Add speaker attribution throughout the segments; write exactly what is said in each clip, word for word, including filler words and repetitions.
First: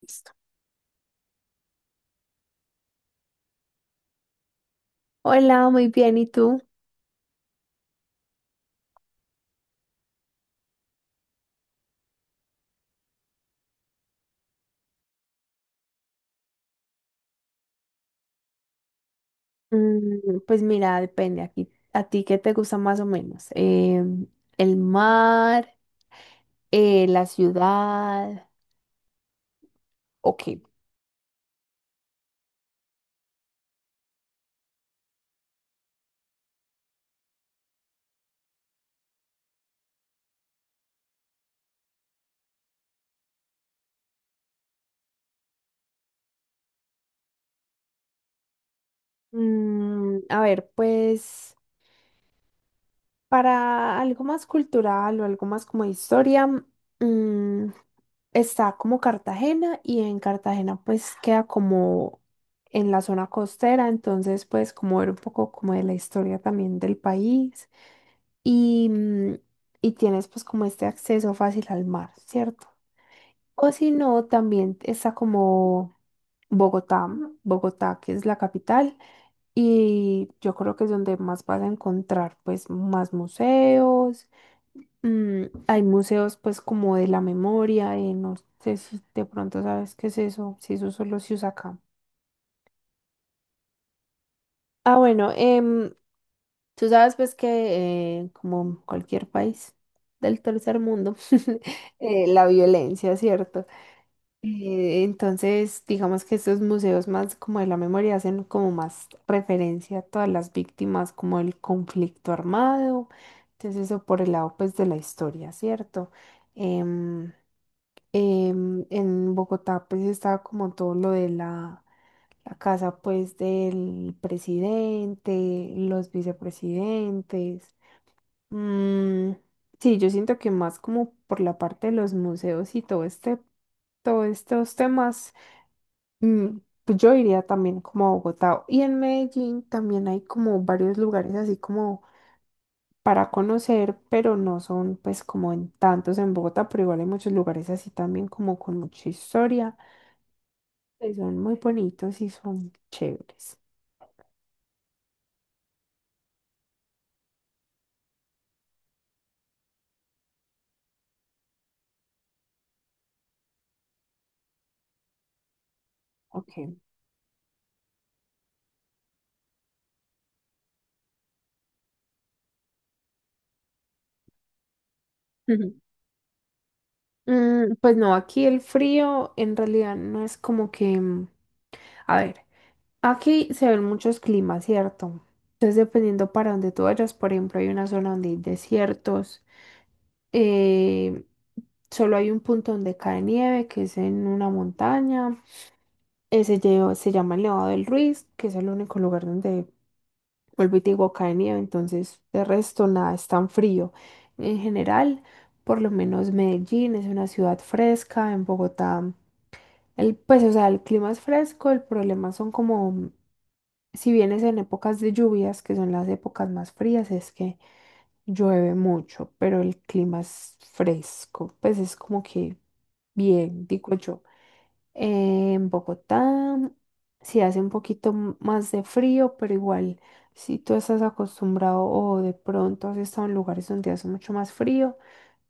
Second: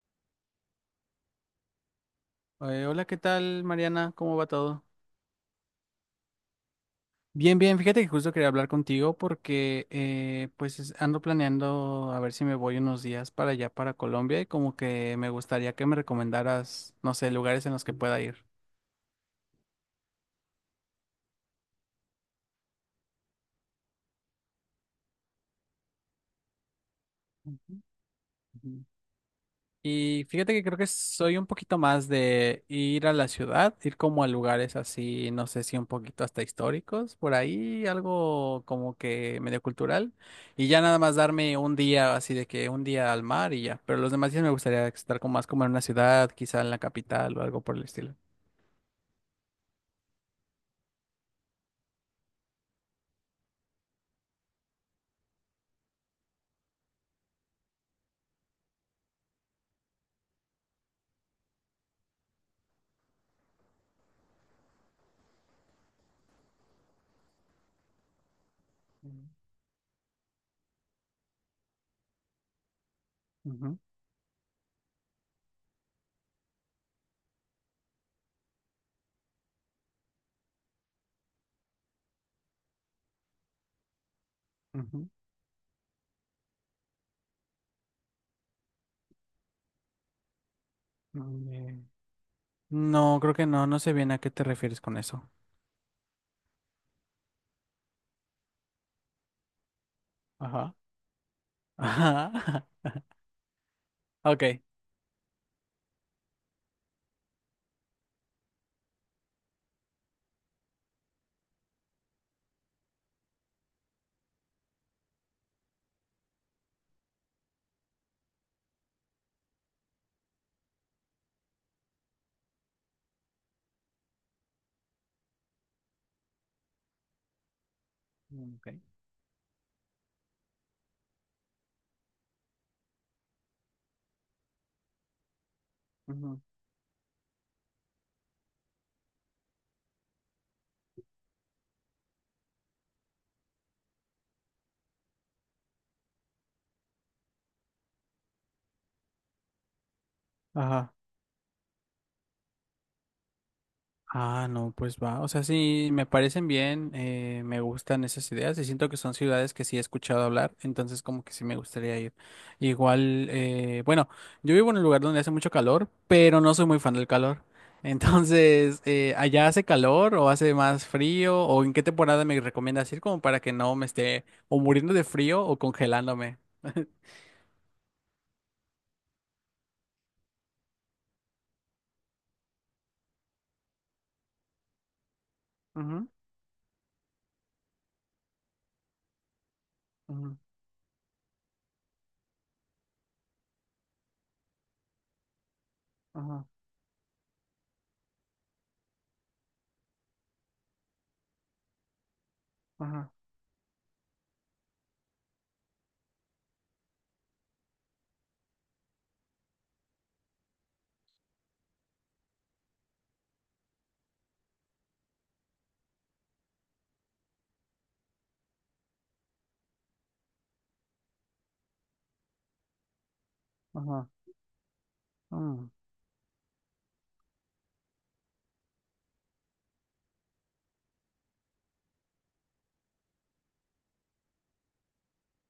Speaker 1: Listo.
Speaker 2: Eh, hola, ¿qué tal, Mariana? ¿Cómo va todo?
Speaker 1: Hola, muy bien, ¿y tú?
Speaker 2: Bien, bien, fíjate que justo quería hablar contigo porque eh, pues es- ando planeando a ver si me voy unos días para allá, para Colombia, y como que me gustaría que me recomendaras, no sé, lugares en los que pueda ir.
Speaker 1: Mm, pues mira, depende aquí. ¿A ti qué te gusta más o menos? Em, ¿el mar? Eh, ¿la
Speaker 2: Ujú,
Speaker 1: ciudad?
Speaker 2: ujú. Y fíjate
Speaker 1: Ok.
Speaker 2: que creo que soy un poquito más de ir a la ciudad, ir como a lugares así, no sé si un poquito hasta históricos, por ahí, algo como que medio cultural, y ya nada más darme un día así de que un día al mar y ya, pero los demás días me gustaría estar como más como en una ciudad, quizá en la capital o algo por el estilo.
Speaker 1: Mm, a ver, pues para algo más cultural o algo más como de historia, mm, está como Cartagena, y en Cartagena pues queda como en la zona costera, entonces pues como ver un poco como de la historia también del país. y, mm, y tienes pues como este acceso fácil al mar, ¿cierto? O
Speaker 2: Ujú,
Speaker 1: si no, también está como Bogotá, Bogotá que es la capital, y yo creo que es donde más vas a encontrar pues más museos.
Speaker 2: ujú.
Speaker 1: mm, Hay museos pues como de la memoria. Eh, no sé si de pronto sabes qué es eso, si eso solo se
Speaker 2: mm,
Speaker 1: usa acá.
Speaker 2: eh, No, creo que no, no sé bien a qué te refieres
Speaker 1: Ah,
Speaker 2: con eso.
Speaker 1: bueno. em, Tú sabes pues que eh, como cualquier país del
Speaker 2: Ajá.
Speaker 1: tercer mundo, eh,
Speaker 2: Ajá.
Speaker 1: la violencia, ¿cierto?
Speaker 2: Ok.
Speaker 1: Eh, entonces, digamos que estos museos más como de la memoria hacen como más referencia a todas las víctimas, como el conflicto armado. Entonces, eso por el lado pues de la historia, ¿cierto? Em, em, en Bogotá pues estaba como todo lo de la la casa pues del presidente, los vicepresidentes.
Speaker 2: Mm, ok.
Speaker 1: Mm, sí, yo siento que más como por la parte de los museos y todo este, todos estos temas.
Speaker 2: Ujú.
Speaker 1: mm, pues yo iría también como a Bogotá. Y en Medellín también hay como varios lugares así como para conocer, pero no son pues como en tantos en Bogotá, pero igual hay muchos lugares así también como con mucha historia,
Speaker 2: Ajá.
Speaker 1: que son muy bonitos y son chéveres.
Speaker 2: Ah, no, pues va. O sea, sí, me parecen bien, eh, me gustan esas ideas y siento que son ciudades que sí he escuchado hablar, entonces como que sí me gustaría ir. Igual, eh, bueno, yo vivo en un lugar donde hace mucho calor, pero no
Speaker 1: Ok.
Speaker 2: soy muy fan del calor. Entonces, eh, ¿allá hace calor o hace más frío? ¿O en qué temporada me recomiendas ir como para que no me esté o muriendo de frío o
Speaker 1: Ujú.
Speaker 2: congelándome?
Speaker 1: Mm, pues no, aquí el frío en realidad no es como que, mm, a ver. Aquí se ven muchos climas, ¿cierto? Entonces,
Speaker 2: Ujú,
Speaker 1: dependiendo para donde tú vayas, por ejemplo, hay una zona donde hay desiertos.
Speaker 2: ujú,
Speaker 1: eh, Solo hay un punto donde cae nieve, que es en una montaña,
Speaker 2: ajá,
Speaker 1: ese lle- se llama el Nevado del Ruiz, que es el único lugar donde, vuelvo y te digo, cae nieve, entonces, de resto,
Speaker 2: ajá,
Speaker 1: nada, es tan frío. En general, por lo menos Medellín es una ciudad fresca. En Bogotá, el, pues, o sea, el clima es fresco, el problema son como si vienes en épocas de lluvias, que son las épocas más frías, es que llueve mucho, pero el clima es fresco, pues es como que bien, digo
Speaker 2: ajá,
Speaker 1: yo. En
Speaker 2: mm,
Speaker 1: Bogotá sí hace un poquito m- más de frío, pero igual si tú estás acostumbrado o de pronto has estado en lugares donde hace mucho más frío,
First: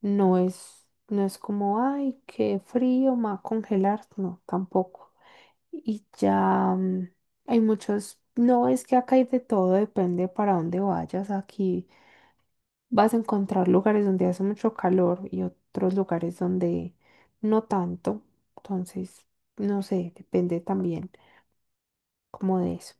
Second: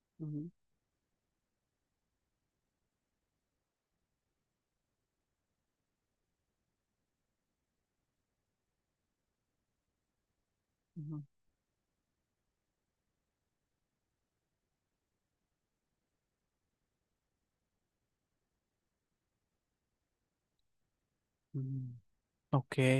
Speaker 1: no
Speaker 2: ujú,
Speaker 1: es, no es como, ay, qué frío, me va a congelar, no, tampoco. Y ya mm, hay muchos, no es que acá hay de todo, depende para dónde
Speaker 2: ujú,
Speaker 1: vayas. Aquí vas a encontrar lugares donde hace mucho calor y otros lugares donde no tanto. Entonces, no sé, depende también
Speaker 2: mm.
Speaker 1: como de
Speaker 2: Ok.
Speaker 1: eso.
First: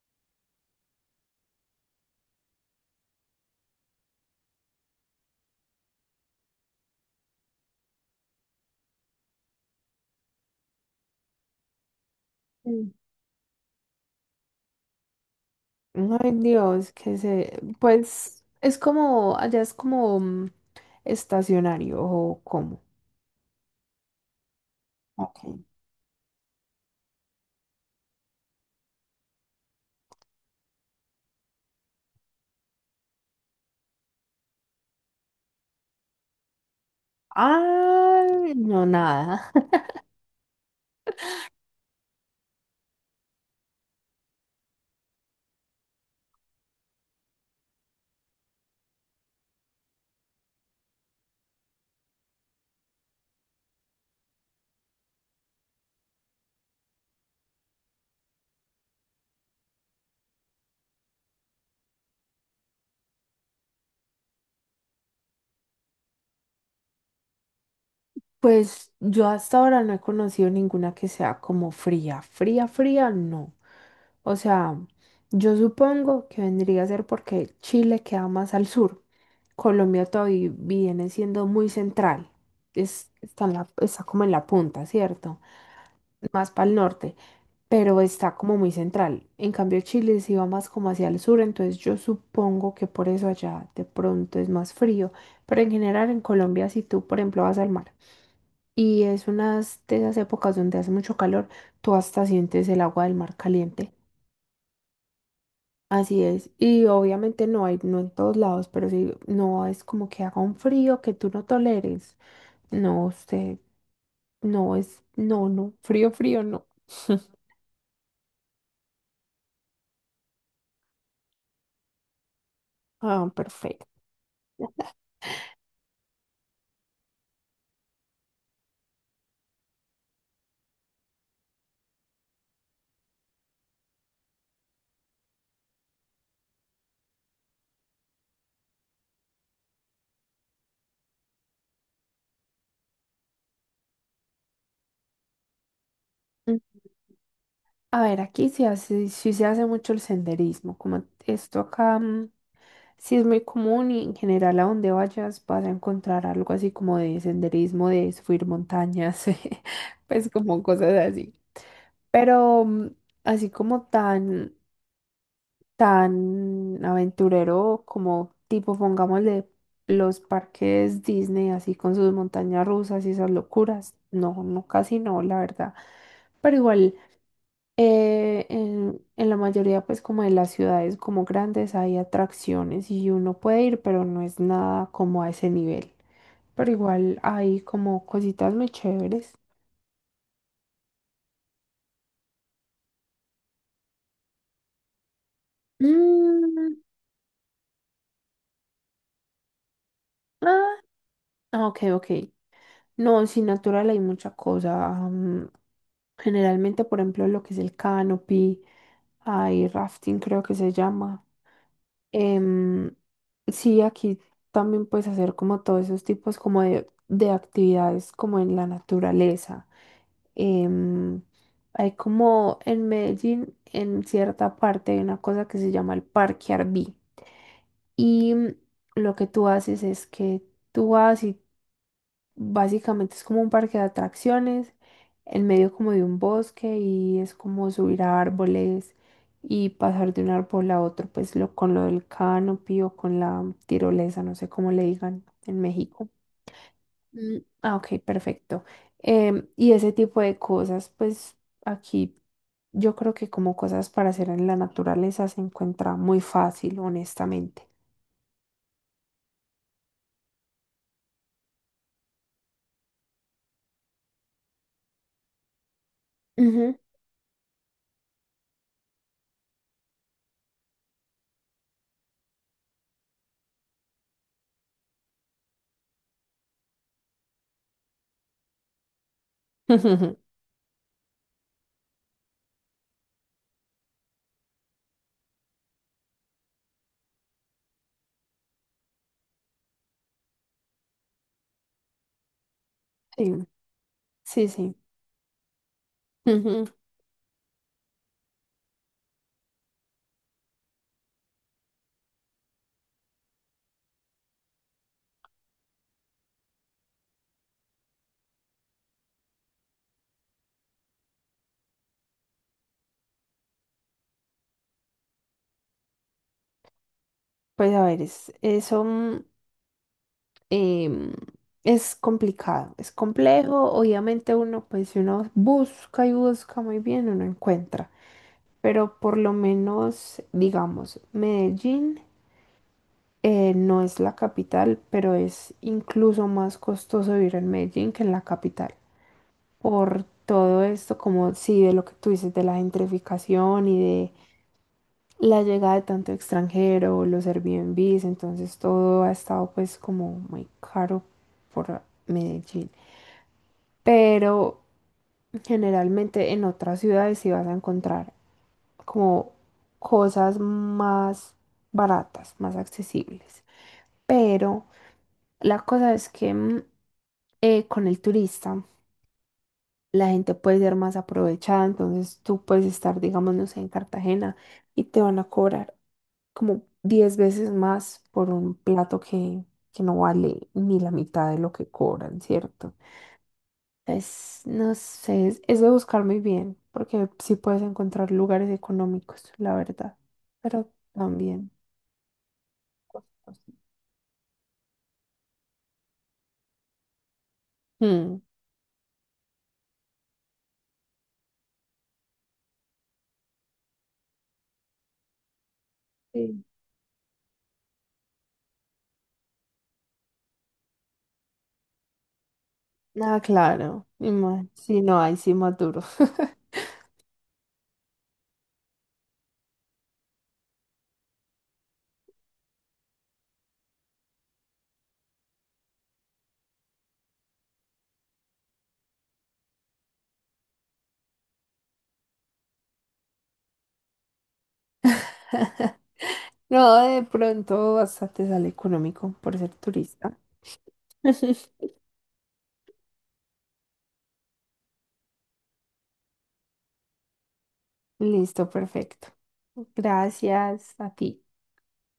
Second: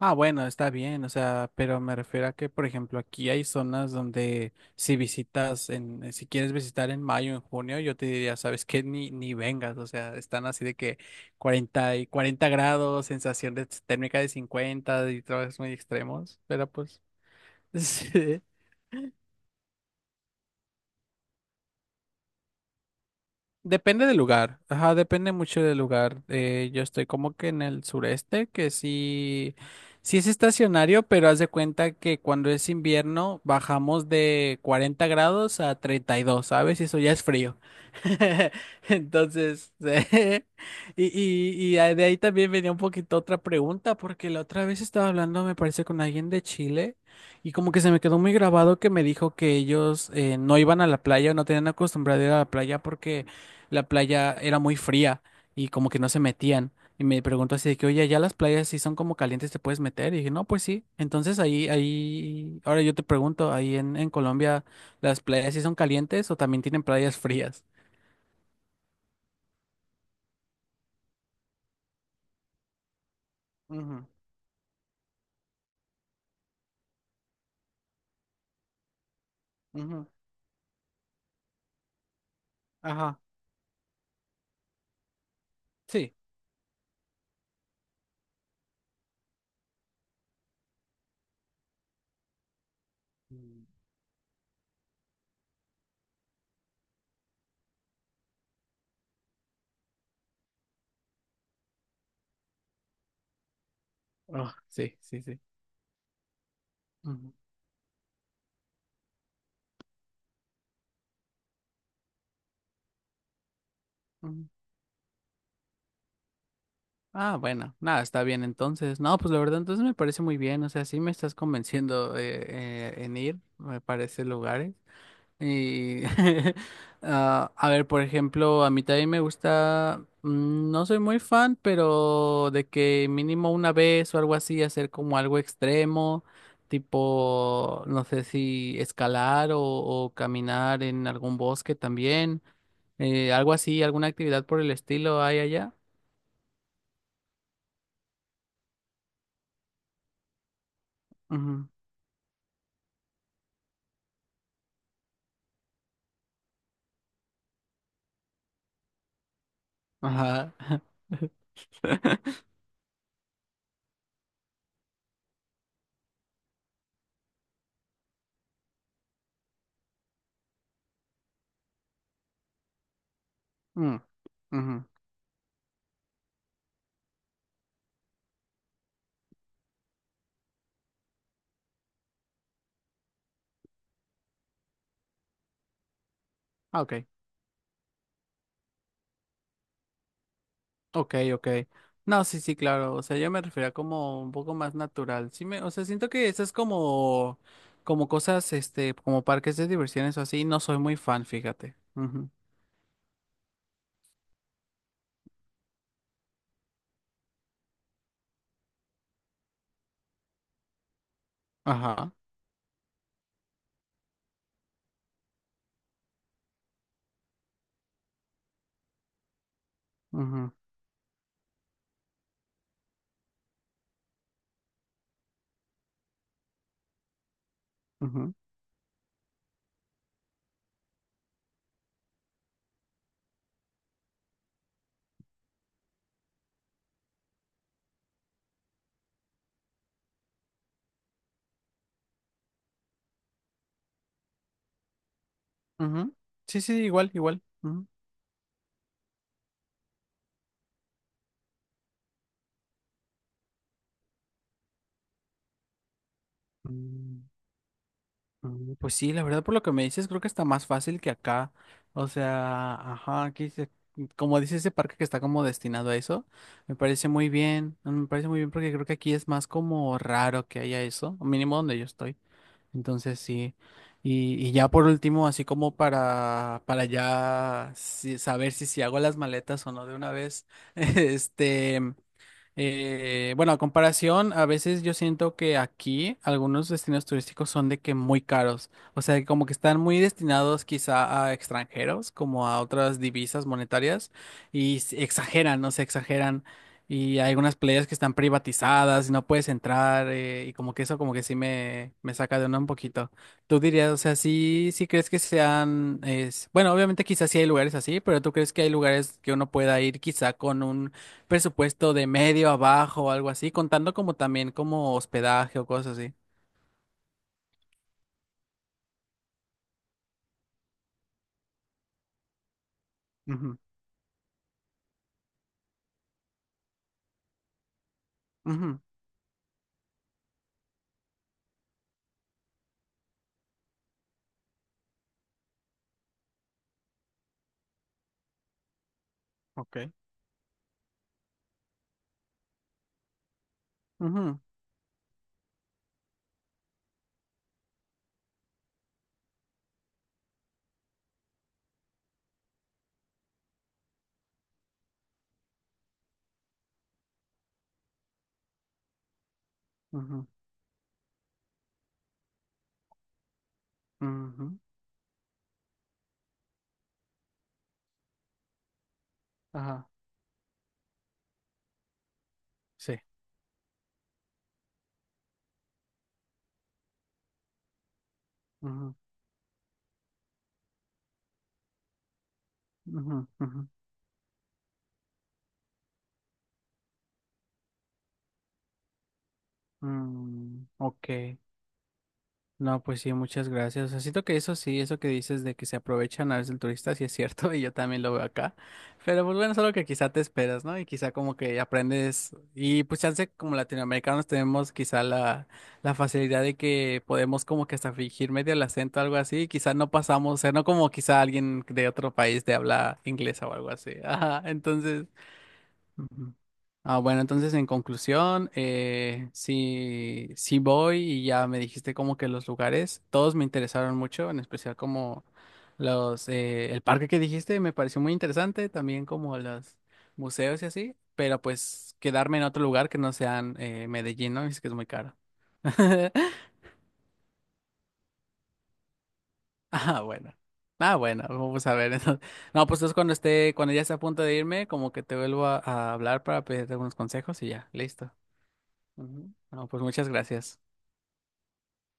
Speaker 2: Ah, bueno, está bien, o sea, pero me refiero a que, por ejemplo, aquí hay zonas donde si visitas en, eh, si quieres visitar en mayo, en junio, yo te diría, sabes que ni, ni vengas, o sea, están así de que cuarenta y cuarenta
Speaker 1: Mm.
Speaker 2: grados, sensación de térmica de cincuenta, y trabajos muy
Speaker 1: Ay,
Speaker 2: extremos, pero
Speaker 1: Dios,
Speaker 2: pues,
Speaker 1: que se,
Speaker 2: sí.
Speaker 1: pues es como, allá es como mm, estacionario o como.
Speaker 2: Depende del lugar, ajá, depende
Speaker 1: Ok.
Speaker 2: mucho del lugar. Eh, yo estoy como que en el sureste, que sí, sí es estacionario, pero haz de cuenta que cuando es invierno bajamos de cuarenta grados a treinta y dos, ¿sabes? Y eso ya es frío.
Speaker 1: Ah, no, nada.
Speaker 2: Entonces, y, y, y a- de ahí también venía un poquito otra pregunta, porque la otra vez estaba hablando, me parece, con alguien de Chile, y como que se me quedó muy grabado que me dijo que ellos eh, no iban a la playa o no tenían acostumbrado a ir a la playa porque la playa era muy fría y como que no se metían. Y me preguntó así de que, oye, ya las playas si son como calientes, ¿te puedes meter? Y dije, no, pues sí. Entonces ahí, ahí, ahora yo te pregunto, ahí en, en Colombia, ¿las playas si son calientes o también tienen playas frías?
Speaker 1: Pues yo hasta ahora no he conocido ninguna que sea como fría, fría, fría, no.
Speaker 2: Ujú,
Speaker 1: O sea, yo supongo que vendría a ser porque Chile queda más al sur. Colombia
Speaker 2: ujú,
Speaker 1: todavía viene siendo muy central. Es,
Speaker 2: ajá,
Speaker 1: está, en la- está como en la punta, ¿cierto?
Speaker 2: sí.
Speaker 1: Más para el norte, pero está como muy central. En cambio, Chile sí va más como hacia el sur, entonces yo supongo que por eso
Speaker 2: Mm.
Speaker 1: allá de pronto es más frío. Pero en general en Colombia, si tú, por ejemplo, vas al mar, y es unas de esas épocas donde hace mucho calor, tú hasta sientes el agua del mar caliente.
Speaker 2: Oh, sí, sí, sí.
Speaker 1: Así es. Y
Speaker 2: Ujú,
Speaker 1: obviamente no hay, no en todos lados, pero sí, no es como que haga un frío que tú no toleres. No, usted,
Speaker 2: ujú.
Speaker 1: no es, no, no, frío, frío, no.
Speaker 2: Ah, bueno, nada, está bien entonces. No, pues la verdad, entonces me parece muy bien. O sea, sí me estás convenciendo eh, eh, en
Speaker 1: Ah,
Speaker 2: ir, me
Speaker 1: perfecto.
Speaker 2: parece lugares. Y, ah, a ver, por ejemplo, a mí también me gusta, mm, no soy muy fan, pero de que mínimo una vez o algo así, hacer como algo extremo, tipo, no sé si escalar o, o caminar en algún bosque también, eh, algo así, alguna actividad por el estilo hay allá.
Speaker 1: A ver, aquí se hace, sí se hace mucho el senderismo, como esto
Speaker 2: Ujú.
Speaker 1: acá. Mm, sí es muy común, y en general a donde vayas vas a encontrar algo así como de senderismo, de subir montañas, pues
Speaker 2: Ajá.
Speaker 1: como cosas así. Pero mm, así como tan, tan aventurero, como tipo, pongámosle, los parques Disney, así con sus montañas rusas y esas locuras.
Speaker 2: Mm,
Speaker 1: No, no,
Speaker 2: ujú.
Speaker 1: casi no, la verdad. Pero igual. Eh, en, en la mayoría, pues como de las ciudades como grandes hay atracciones y uno puede ir, pero no es nada como a ese nivel. Pero
Speaker 2: Ah, ok.
Speaker 1: igual hay como cositas muy chéveres.
Speaker 2: Ok, ok. No, sí, sí, claro. O sea, yo me refería como un poco más natural. Sí me, o sea, siento que esas
Speaker 1: Mm,
Speaker 2: como, como cosas, este, como parques de diversiones o así, no
Speaker 1: ah,
Speaker 2: soy muy fan,
Speaker 1: ah,
Speaker 2: fíjate.
Speaker 1: ok, ok.
Speaker 2: Ujú.
Speaker 1: No, sin natural hay mucha cosa. Mm, generalmente, por ejemplo, lo que es el canopy, hay rafting creo que se llama.
Speaker 2: Ajá.
Speaker 1: Em, sí, aquí también puedes hacer como todos esos tipos como de, de actividades como en la naturaleza.
Speaker 2: Ujú,
Speaker 1: Em, Hay como en Medellín, en cierta parte, hay una cosa que se llama el Parque Arví. Y
Speaker 2: ujú,
Speaker 1: mm, lo que tú haces es que tú vas. Básicamente es como un parque de atracciones, en medio como de un bosque, y es como subir a árboles y pasar de un árbol a otro, pues lo, con lo del canopy o con la tirolesa, no sé cómo le digan en México.
Speaker 2: ujú. Sí, sí, igual,
Speaker 1: Mm,
Speaker 2: igual.
Speaker 1: ah,
Speaker 2: Ujú.
Speaker 1: ok, perfecto. Em, y ese tipo de cosas, pues aquí yo creo que como cosas para hacer en la naturaleza se encuentra muy fácil,
Speaker 2: Mm.
Speaker 1: honestamente.
Speaker 2: Mm, pues sí, la verdad por lo que me dices, creo que está más fácil que acá. O sea, ajá, aquí se- como dice ese parque que está como destinado a eso,
Speaker 1: Ujú.
Speaker 2: me parece muy bien, mm, me parece muy bien porque creo que aquí es más como raro que haya eso, o mínimo donde yo estoy. Entonces sí. Y, y ya por último, así como para, para, ya si- saber si, si hago las maletas o no de una vez, este, eh, bueno, a comparación, a veces yo siento que aquí algunos destinos turísticos son de que muy caros, o sea, como que están muy destinados quizá a extranjeros, como a otras
Speaker 1: Sí,
Speaker 2: divisas monetarias,
Speaker 1: sí, sí.
Speaker 2: y se exageran, no se exageran.
Speaker 1: Ujú.
Speaker 2: Y hay algunas playas que están privatizadas y no puedes entrar eh, y como que eso como que sí me, me saca de onda un poquito. ¿Tú dirías, o sea, sí, sí crees que sean, es, bueno, obviamente quizás sí hay lugares así, pero ¿tú crees que hay lugares que uno pueda ir quizá con un presupuesto de medio abajo o algo así, contando como también como hospedaje o cosas así?
Speaker 1: Pues a ver, es, eso. em, es complicado, es
Speaker 2: Ujú,
Speaker 1: complejo. Obviamente uno, pues si uno busca y busca muy bien, uno encuentra.
Speaker 2: ujú,
Speaker 1: Pero por lo menos, digamos, Medellín eh, no es la capital, pero es incluso más costoso vivir en Medellín que en la capital.
Speaker 2: ok,
Speaker 1: Por todo esto, como sí, de lo que tú dices, de la gentrificación y de
Speaker 2: ujú,
Speaker 1: la llegada de tanto extranjero, los Airbnbs, entonces todo ha estado pues como muy caro por Medellín. Pero generalmente en otras ciudades sí vas a encontrar como
Speaker 2: ujú,
Speaker 1: cosas más baratas, más accesibles.
Speaker 2: ujú,
Speaker 1: Pero la cosa es que mm, eh, con el turista
Speaker 2: ajá,
Speaker 1: la gente puede ser más aprovechada, entonces tú puedes
Speaker 2: sí.
Speaker 1: estar, digamos, no sé, en Cartagena, y te van a cobrar como diez veces más por un
Speaker 2: Ujú,
Speaker 1: plato que, que no vale ni la mitad de lo que cobran, ¿cierto?
Speaker 2: ujú, ujú,
Speaker 1: Es, no sé, es, es de buscar muy bien, porque sí puedes encontrar lugares económicos, la verdad,
Speaker 2: mm,
Speaker 1: pero
Speaker 2: ok.
Speaker 1: también
Speaker 2: No, pues sí,
Speaker 1: costosos.
Speaker 2: muchas gracias. O sea, siento que eso sí, eso que dices de que se aprovechan a veces el turista, sí es cierto, y yo también lo
Speaker 1: Mm,
Speaker 2: veo acá. Pero pues bueno, es algo que quizá te esperas, ¿no? Y quizá como que aprendes, y pues chance como latinoamericanos tenemos quizá la, la, facilidad
Speaker 1: sí.
Speaker 2: de que podemos como que hasta fingir medio el acento, algo así, y quizá no pasamos, o sea, no como quizá alguien de otro país de habla
Speaker 1: Ah,
Speaker 2: inglesa o algo
Speaker 1: claro,
Speaker 2: así.
Speaker 1: y
Speaker 2: Ajá,
Speaker 1: más, si no
Speaker 2: entonces...
Speaker 1: hay, sí más duro.
Speaker 2: Ujú. Ah, bueno, entonces en conclusión, eh, sí, sí voy y ya me dijiste como que los lugares, todos me interesaron mucho, en especial como los, eh, el parque que dijiste me pareció muy interesante, también como los museos y así, pero pues quedarme en otro lugar que no sean eh, Medellín, ¿no? Es que es muy caro.
Speaker 1: No, de pronto hasta te sale económico por ser
Speaker 2: Ah,
Speaker 1: turista.
Speaker 2: bueno. Ah, bueno, vamos a ver, entonces. No, pues entonces cuando esté, cuando ya esté a punto de irme, como que te vuelvo a, a, hablar para pedirte algunos consejos y ya, listo.
Speaker 1: Listo, perfecto.
Speaker 2: Ujú. No, pues muchas gracias.
Speaker 1: Gracias a ti.